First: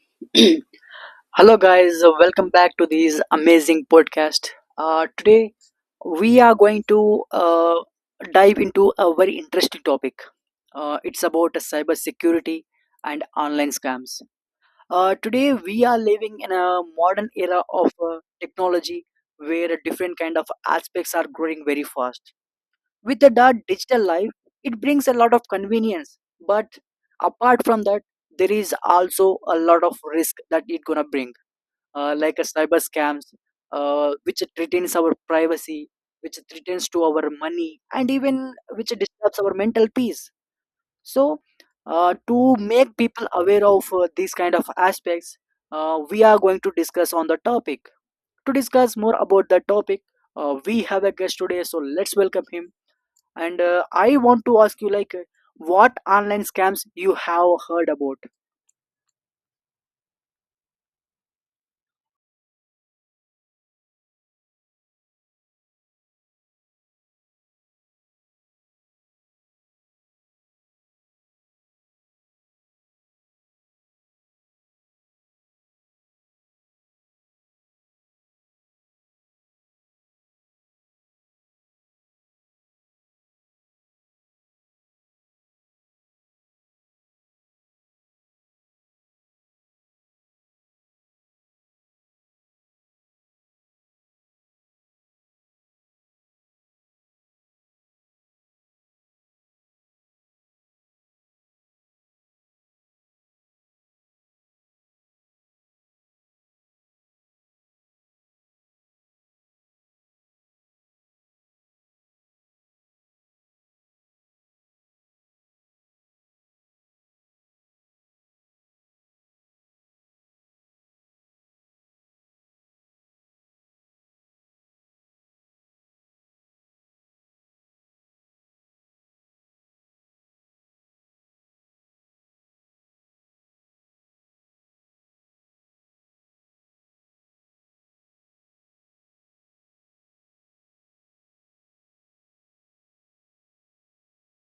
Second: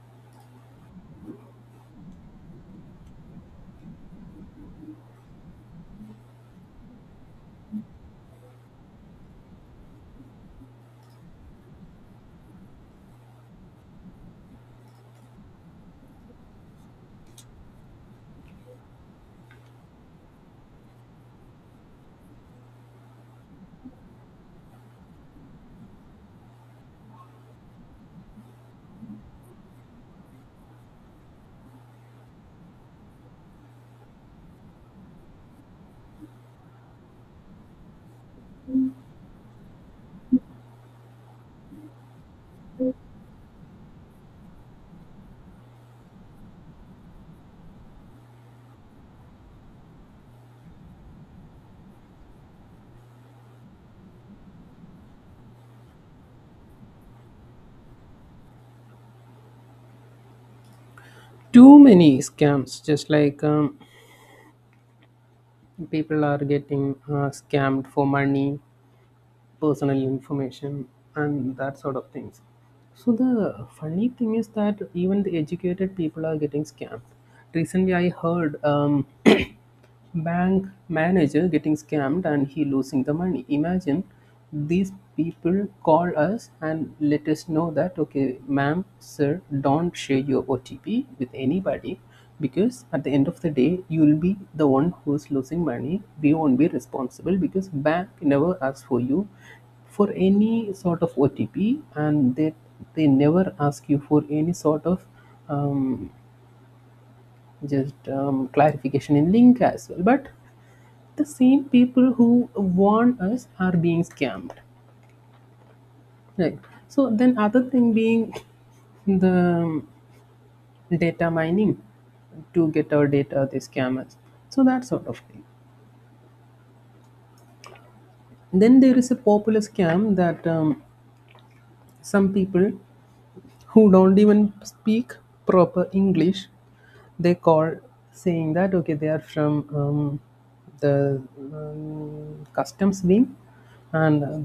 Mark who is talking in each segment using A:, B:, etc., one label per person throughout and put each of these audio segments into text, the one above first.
A: Hello, guys. Welcome back to this amazing podcast. Today, we are going to dive into a very interesting topic. It's about cybersecurity and online scams. Today, we are living in a modern era of technology where different kind of aspects are growing very fast with the digital life. It brings a lot of convenience, but apart from that, there is also a lot of risk that it gonna bring, like a cyber scams, which threatens our privacy, which threatens to our money, and even which disturbs our mental peace. So to make people aware of these kind of aspects, we are going to discuss on the topic. To discuss more about the topic, we have a guest today, so let's welcome him. And I want to ask you, like, what online scams you have heard about?
B: Too many scams, just like people are getting scammed for money, personal information, and that sort of things. So the funny thing is that even the educated people are getting scammed. Recently, I heard bank manager getting scammed and he losing the money. Imagine, these people call us and let us know that, okay ma'am, sir, don't share your OTP with anybody, because at the end of the day you'll be the one who's losing money. We won't be responsible because bank never asks for you for any sort of OTP, and they never ask you for any sort of um, just clarification in link as well. But the same people who warn us are being scammed, right? So then, other thing being the um, data mining, to get our data, they scammers. So that sort of thing. Then there is a popular scam that some people who don't even speak proper English, they call, saying that, okay, they are from um, the customs wing. And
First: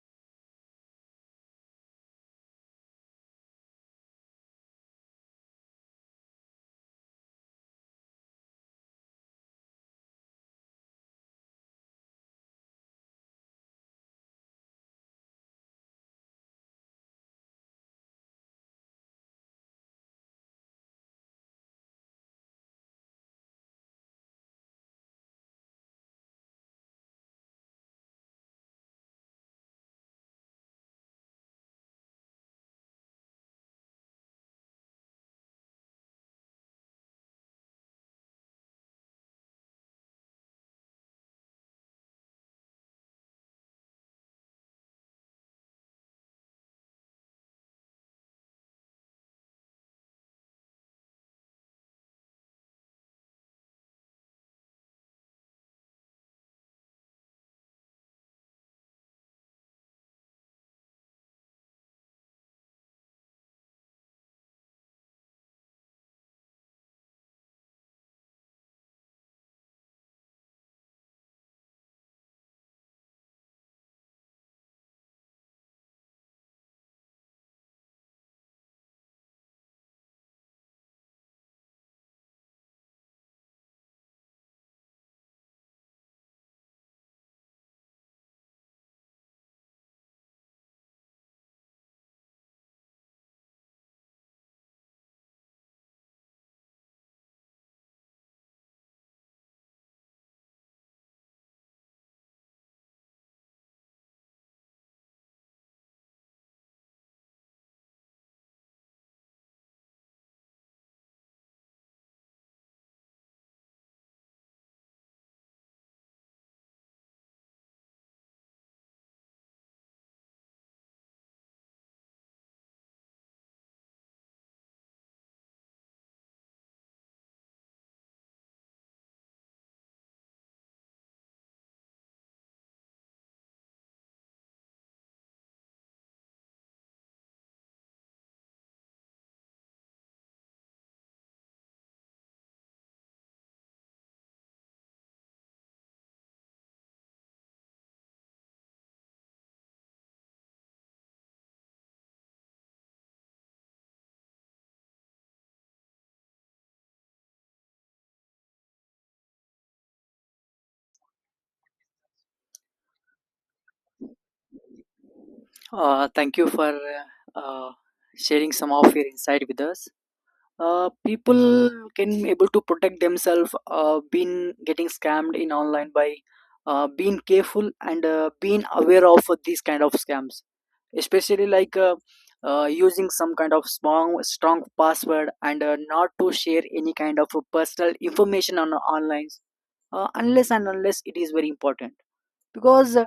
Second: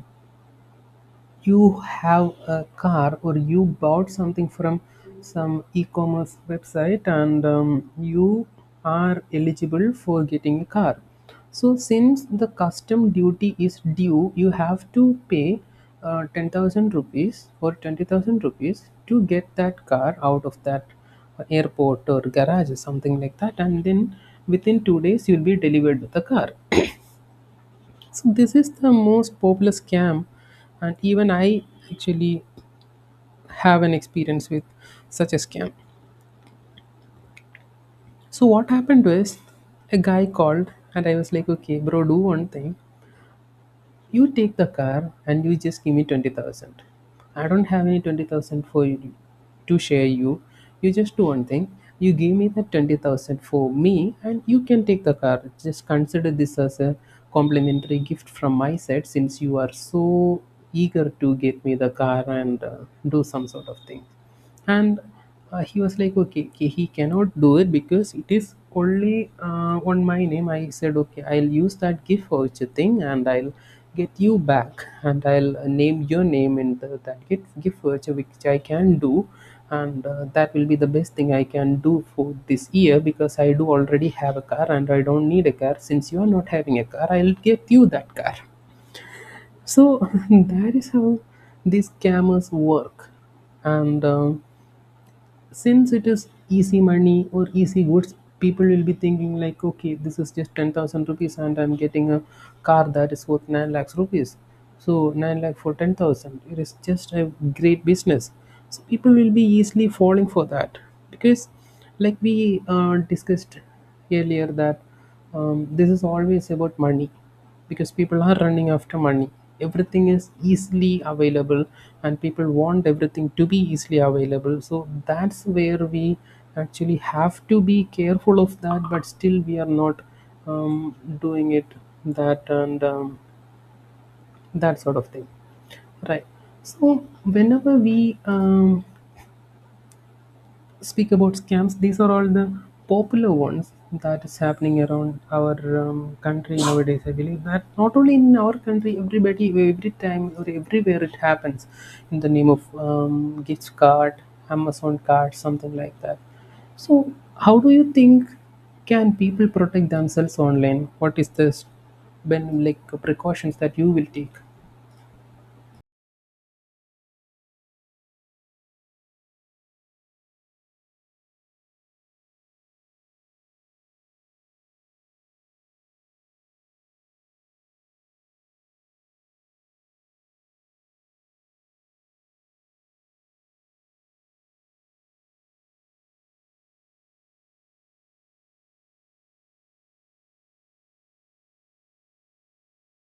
B: you have a car or you bought something from some e-commerce website, and you are eligible for getting a car. So since the custom duty is due, you have to pay 10,000 rupees or 20,000 rupees to get that car out of that airport or garage or something like that, and then within 2 days you'll be delivered with the car. So this is the most popular scam, and even I actually have an experience with such a scam. So what happened was, a guy called and I was like, okay, bro, do one thing. You take the car and you just give me 20,000. I don't have any 20,000 for you to share you. You just do one thing. You give me that 20,000 for me and you can take the car. Just consider this as a complimentary gift from my side, since you are so eager to get me the car, and do some sort of thing. And he was like, okay, okay, he cannot do it because it is only on my name. I said, okay, I'll use that gift voucher thing, and I'll get you back and I'll name your name in that gift voucher, which I can do. And that will be the best thing I can do for this year, because I do already have a car and I don't need a car. Since you are not having a car, I'll get you that car. So that is how these scammers work. And since it is easy money or easy goods, people will be thinking like, okay, this is just 10,000 rupees and I'm getting a car that is worth 9 lakhs rupees. So 9 lakh for 10,000, it is just a great business. So people will be easily falling for that, because, like we discussed earlier, that this is always about money, because people are running after money. Everything is easily available, and people want everything to be easily available. So that's where we actually have to be careful of that, but still we are not doing it, that and that sort of thing, right? So whenever we speak about scams, these are all the popular ones that is happening around our country nowadays. I believe that not only in our country, everybody, every time, or everywhere, it happens in the name of gift card, Amazon card, something like that. So, how do you think can people protect themselves online? What is this? When, like, precautions that you will take?
A: Thank you for uh, uh, sharing some of your insight with us. People can able to protect themselves, been getting scammed in online by being careful and being aware of these kind of scams, especially like using some kind of strong password and not to share any kind of personal information on online, unless and unless it is very important, because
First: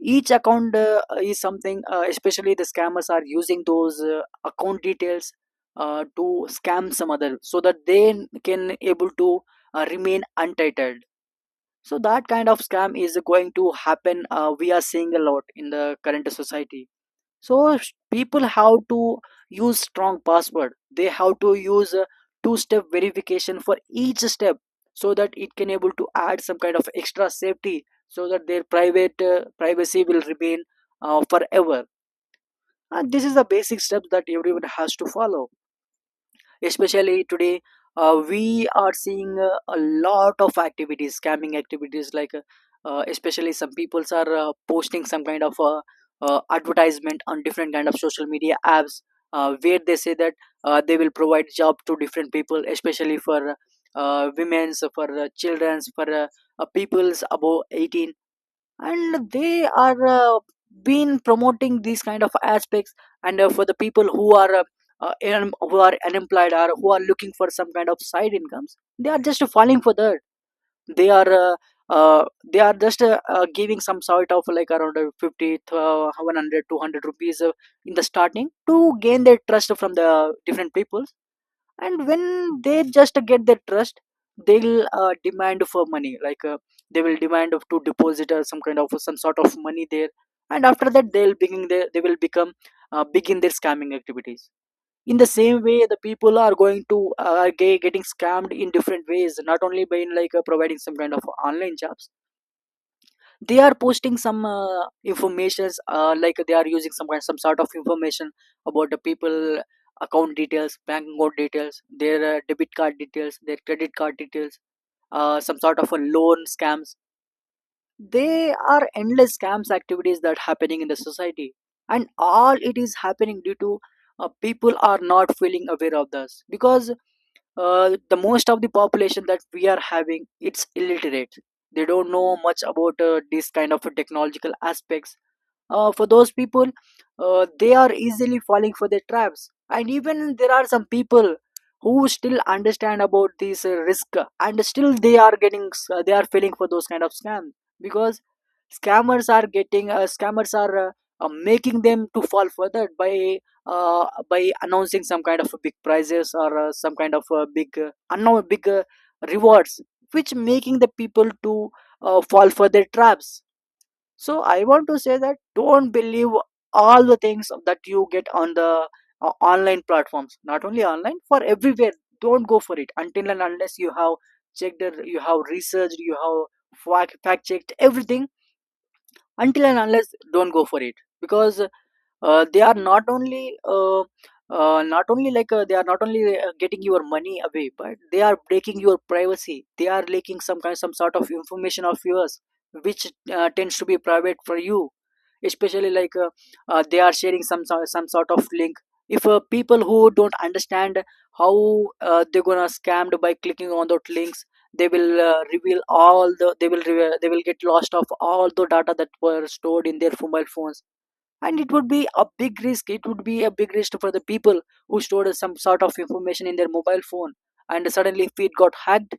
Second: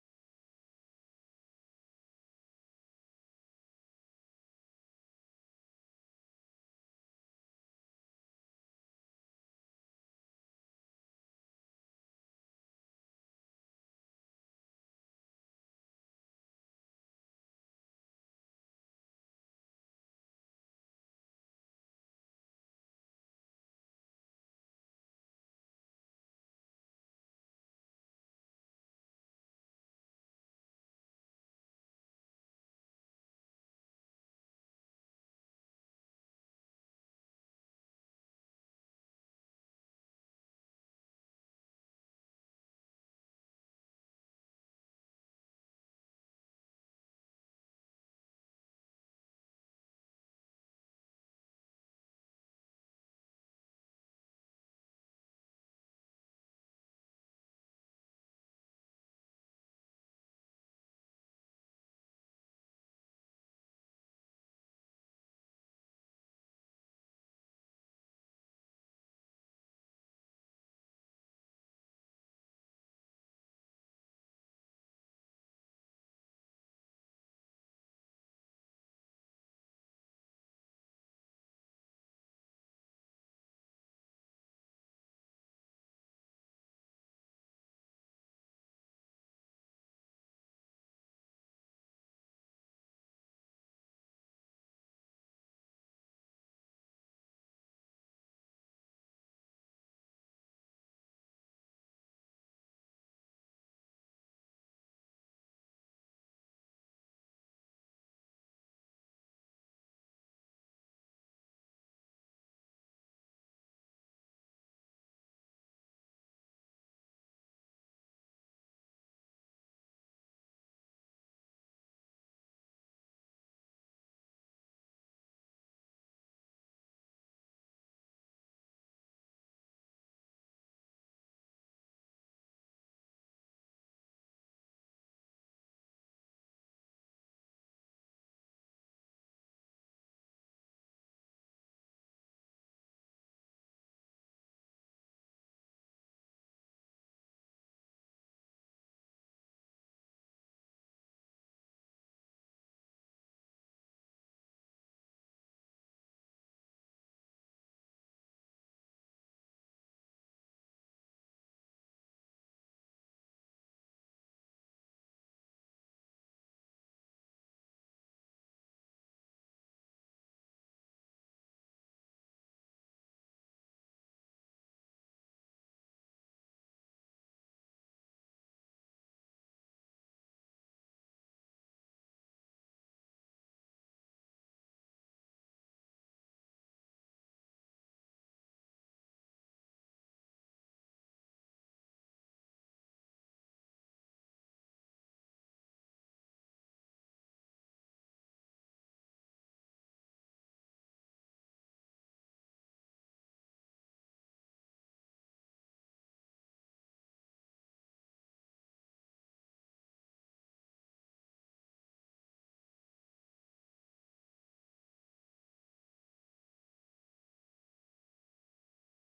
A: each account is something, especially the scammers are using those account details to scam some other, so that they can able to remain untitled. So that kind of scam is going to happen. We are seeing a lot in the current society, so people have to use strong password. They have to use a two step verification for each step, so that it can able to add some kind of extra safety, so that their private privacy will remain forever. And this is the basic steps that everyone has to follow, especially today. Uh, we are seeing a lot of activities scamming activities like especially some peoples are posting some kind of advertisement on different kind of social media apps, where they say that they will provide job to different people, especially for women's, for children's, for peoples above 18. And they are been promoting these kind of aspects. And for the people who are who are unemployed or who are looking for some kind of side incomes, they are just falling for that. They are uh, they are just giving some sort of like around 50 100 rupees in the starting to gain their trust from the different people. And when they just get their trust, they'll demand for money, like they will demand of to deposit some kind of some sort of money there. And after that, they will become begin their scamming activities. In the same way, the people are going to getting scammed in different ways, not only by like providing some kind of online jobs. They are posting some informations, like they are using some sort of information about the people, account details, bank account details, their debit card details, their credit card details, some sort of a loan scams. They are endless scams activities that happening in the society. And all it is happening due to people are not feeling aware of this, because the most of the population that we are having, it's illiterate. They don't know much about this kind of technological aspects. Uh, for those people, they are easily falling for the traps. And even there are some people who still understand about this risk, and still they are falling for those kind of scams, because scammers are making them to fall for that by announcing some kind of big prizes, or some kind of big unknown big rewards, which making the people to fall for their traps. So I want to say that, don't believe all the things that you get on the online platforms. Not only online, for everywhere. Don't go for it until and unless you have you have researched, you have fact checked everything. Until and unless, don't go for it, because they are not only they are not only getting your money away, but they are breaking your privacy, they are leaking some sort of information of yours, which tends to be private for you, especially like they are sharing some sort of link. If people who don't understand how they're gonna scammed by clicking on those links, they will reveal, they will get lost of all the data that were stored in their mobile phones. And it would be a big risk for the people who stored some sort of information in their mobile phone. And suddenly if it got hacked,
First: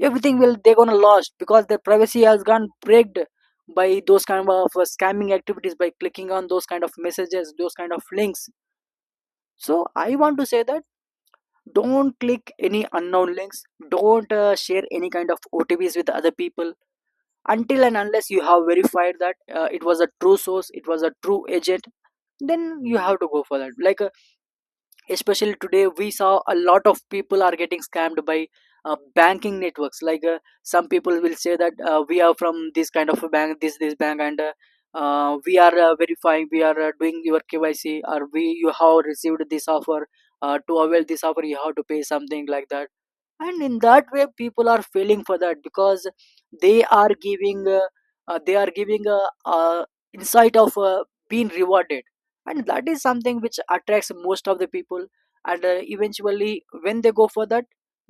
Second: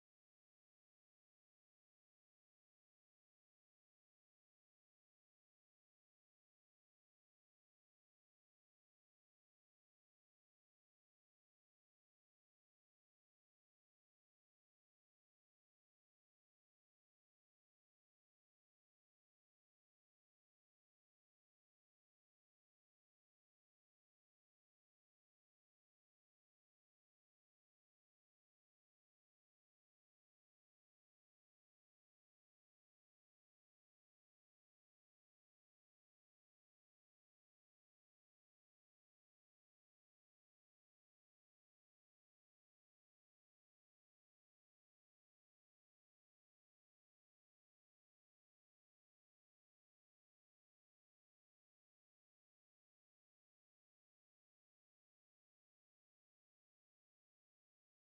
A: everything will they're gonna lost, because their privacy has gone breaked by those kind of scamming activities, by clicking on those kind of messages, those kind of links. So I want to say that, don't click any unknown links. Don't share any kind of otps with other people, until and unless you have verified that it was a true source, it was a true agent. Then you have to go for that, like especially today we saw a lot of people are getting scammed by banking networks, like some people will say that we are from this kind of a bank, this bank, and we are verifying, we are doing your kyc, or we you have received this offer, to avail this offer you have to pay something like that. And in that way people are failing for that, because they are giving uh, they are giving a, insight of being rewarded. And that is something which attracts most of the people. And eventually when they go for that,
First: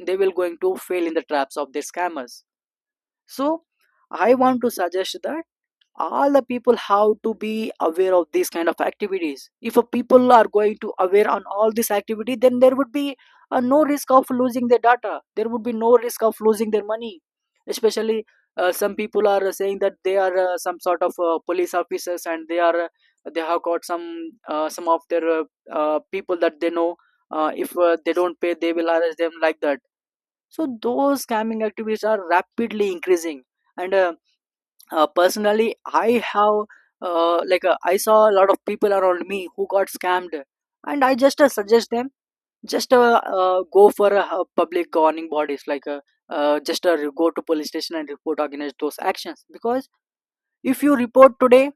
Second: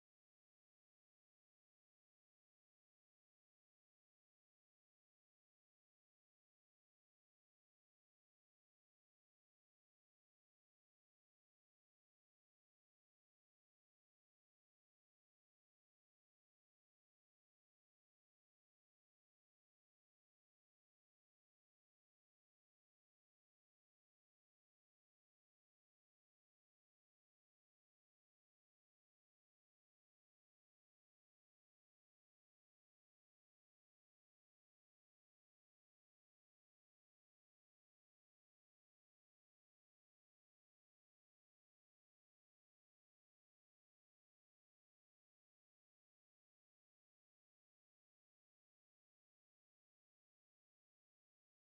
A: they will going to fail in the traps of the scammers. So I want to suggest that, all the people have to be aware of these kind of activities. If a people are going to aware on all this activity, then there would be no risk of losing their data, there would be no risk of losing their money. Especially some people are saying that they are some sort of police officers, and they are they have got some of their people that they know, if they don't pay, they will arrest them like that. So those scamming activities are rapidly increasing. And personally, I have I saw a lot of people around me who got scammed, and I just suggest them, just go for a, public governing bodies, like just go to police station and report against those actions, because if you report today,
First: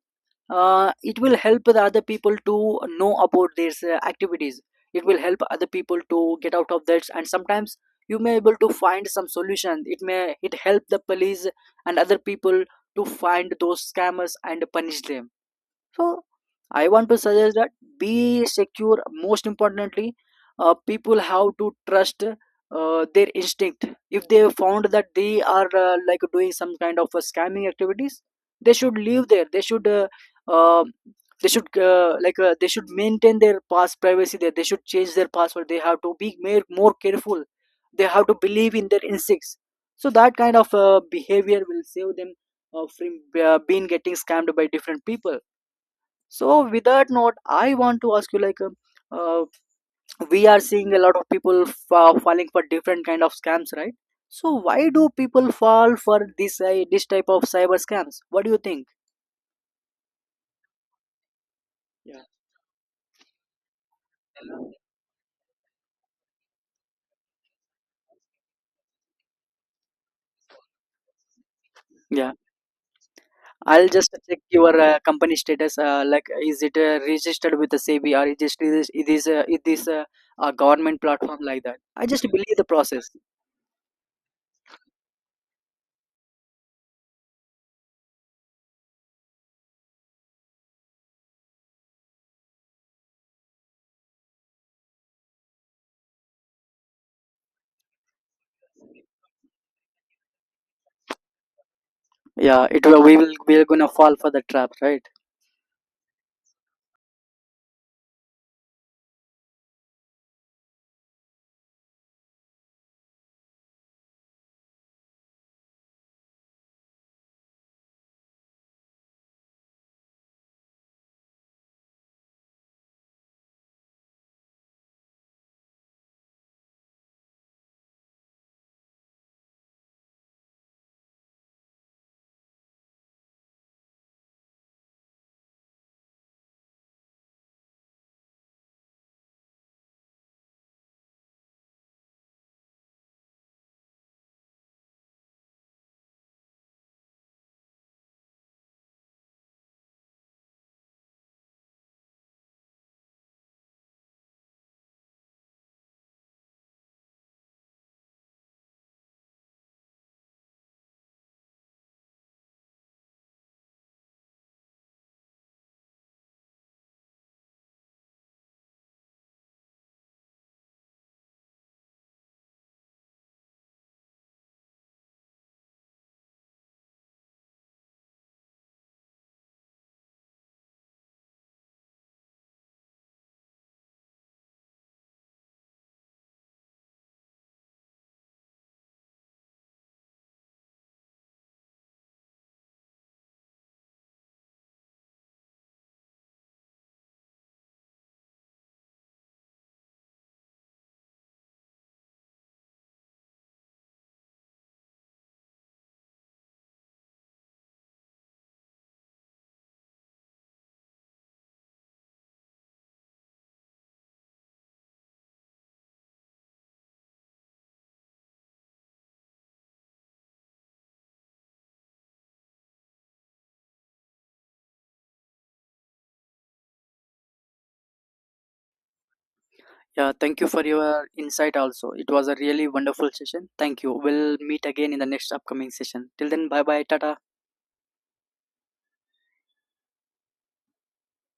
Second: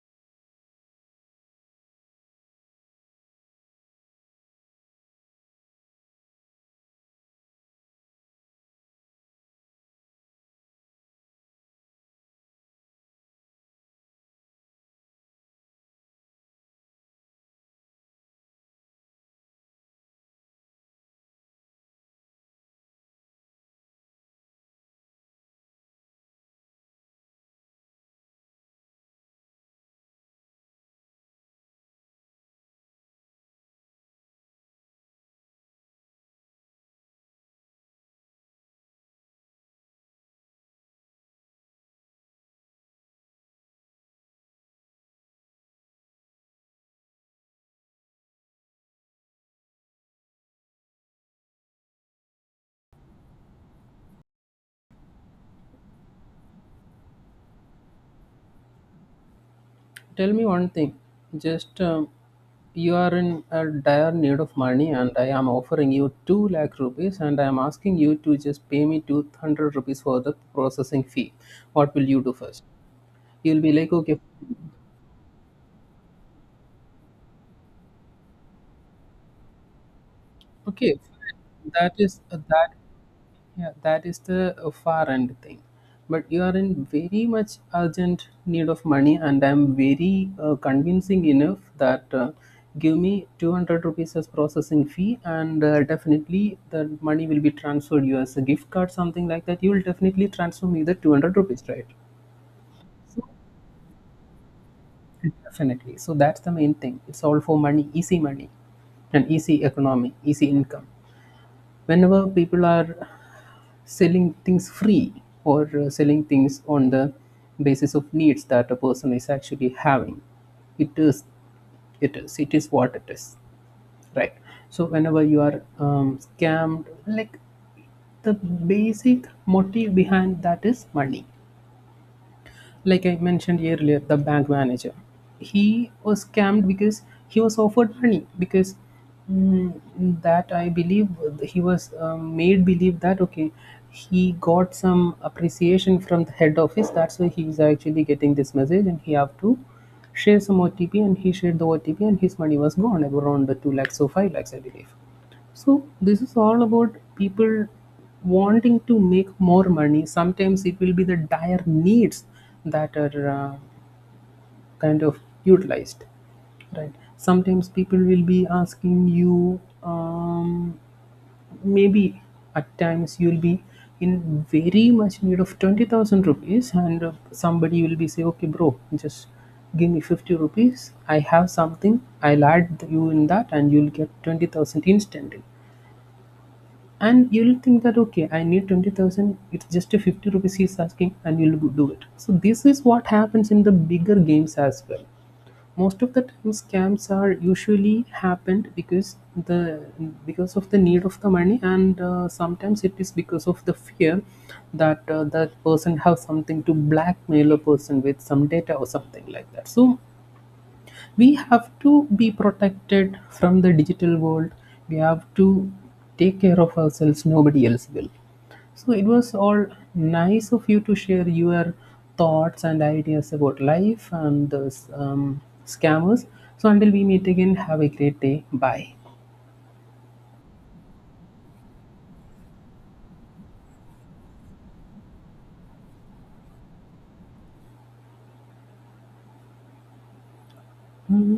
A: it will help the other people to know about these activities, it will help other people to get out of that, and sometimes you may able to find some solution, it may it help the police and other people to find those scammers and punish them. So I want to suggest that, be secure. Most importantly, people have to trust their instinct. If they found that they are like doing some kind of scamming activities, they should leave there, uh, they should like they should maintain their past privacy there, they should change their password, they have to be more careful, they have to believe in their instincts. So that kind of behavior will save them from being getting scammed by different people. So, with that note, I want to ask you, like, uh, we are seeing a lot of people falling for different kind of scams, right? So, why do people fall for this this type of cyber scams? What do you think?
B: Tell me one thing. Just
A: Yeah,
B: you are in a dire need of money, and I am offering you 2 lakh rupees, and I am asking you to just pay me 200 rupees for the processing fee. What will you
A: yeah.
B: do first? You'll be
A: I'll
B: like,
A: just
B: okay,
A: check your company status. Like, is it registered with the SEBI, or it is a
B: okay,
A: government
B: fine.
A: platform like that?
B: That
A: I
B: is
A: just believe the
B: that.
A: process.
B: Yeah, that is the far end thing. But you are in very much urgent need of money, and I'm very convincing enough that give me 200 rupees as processing fee, and definitely the money will be transferred you as a gift card, something like that. You will definitely transfer me the 200 rupees, right?
A: Yeah, we will we are gonna fall for the trap, right?
B: Definitely. So that's the main thing. It's all for money, easy money, and easy economy, easy income. Whenever people are selling things free or selling things on the basis of needs that a person is actually having, it is it is what it is, right? So whenever you are scammed, like, the basic motive behind that is money. Like I mentioned earlier, the bank manager. He was scammed because he was offered money, because, mm, that I believe he was made believe that, okay, he got some appreciation from the head office. That's why he's actually getting this message, and he have to share some OTP, and he shared the OTP, and his money was gone, around the 2 lakhs or 5 lakhs, I believe. So this is all about people wanting to make more money. Sometimes it will be the dire needs that are kind of utilized, right? Sometimes people will be asking you. Maybe at times you'll be in very much need of 20,000 rupees, and somebody will be say, "Okay, bro, just." Give me 50 rupees. I have something. I'll add you in that, and you'll get 20,000 instantly, and you'll think that, okay, I need 20,000. It's just a 50 rupees he's asking, and you'll go do it. So this is what happens in the bigger games as well. Most of the time, scams are usually happened because the because of the need of the money, and sometimes it is because of the fear that that person have something to blackmail a person with some data or something like that. So we have to be protected from the digital world. We have to take care of ourselves, nobody else will. So it was all nice of you to share your thoughts and ideas about life and the um, scammers. So until we meet again, have a great day. Bye.
A: Yeah, thank you for your insight also. It was a really wonderful session. Thank you. We'll meet again in the next upcoming session. Till then, bye bye, tata.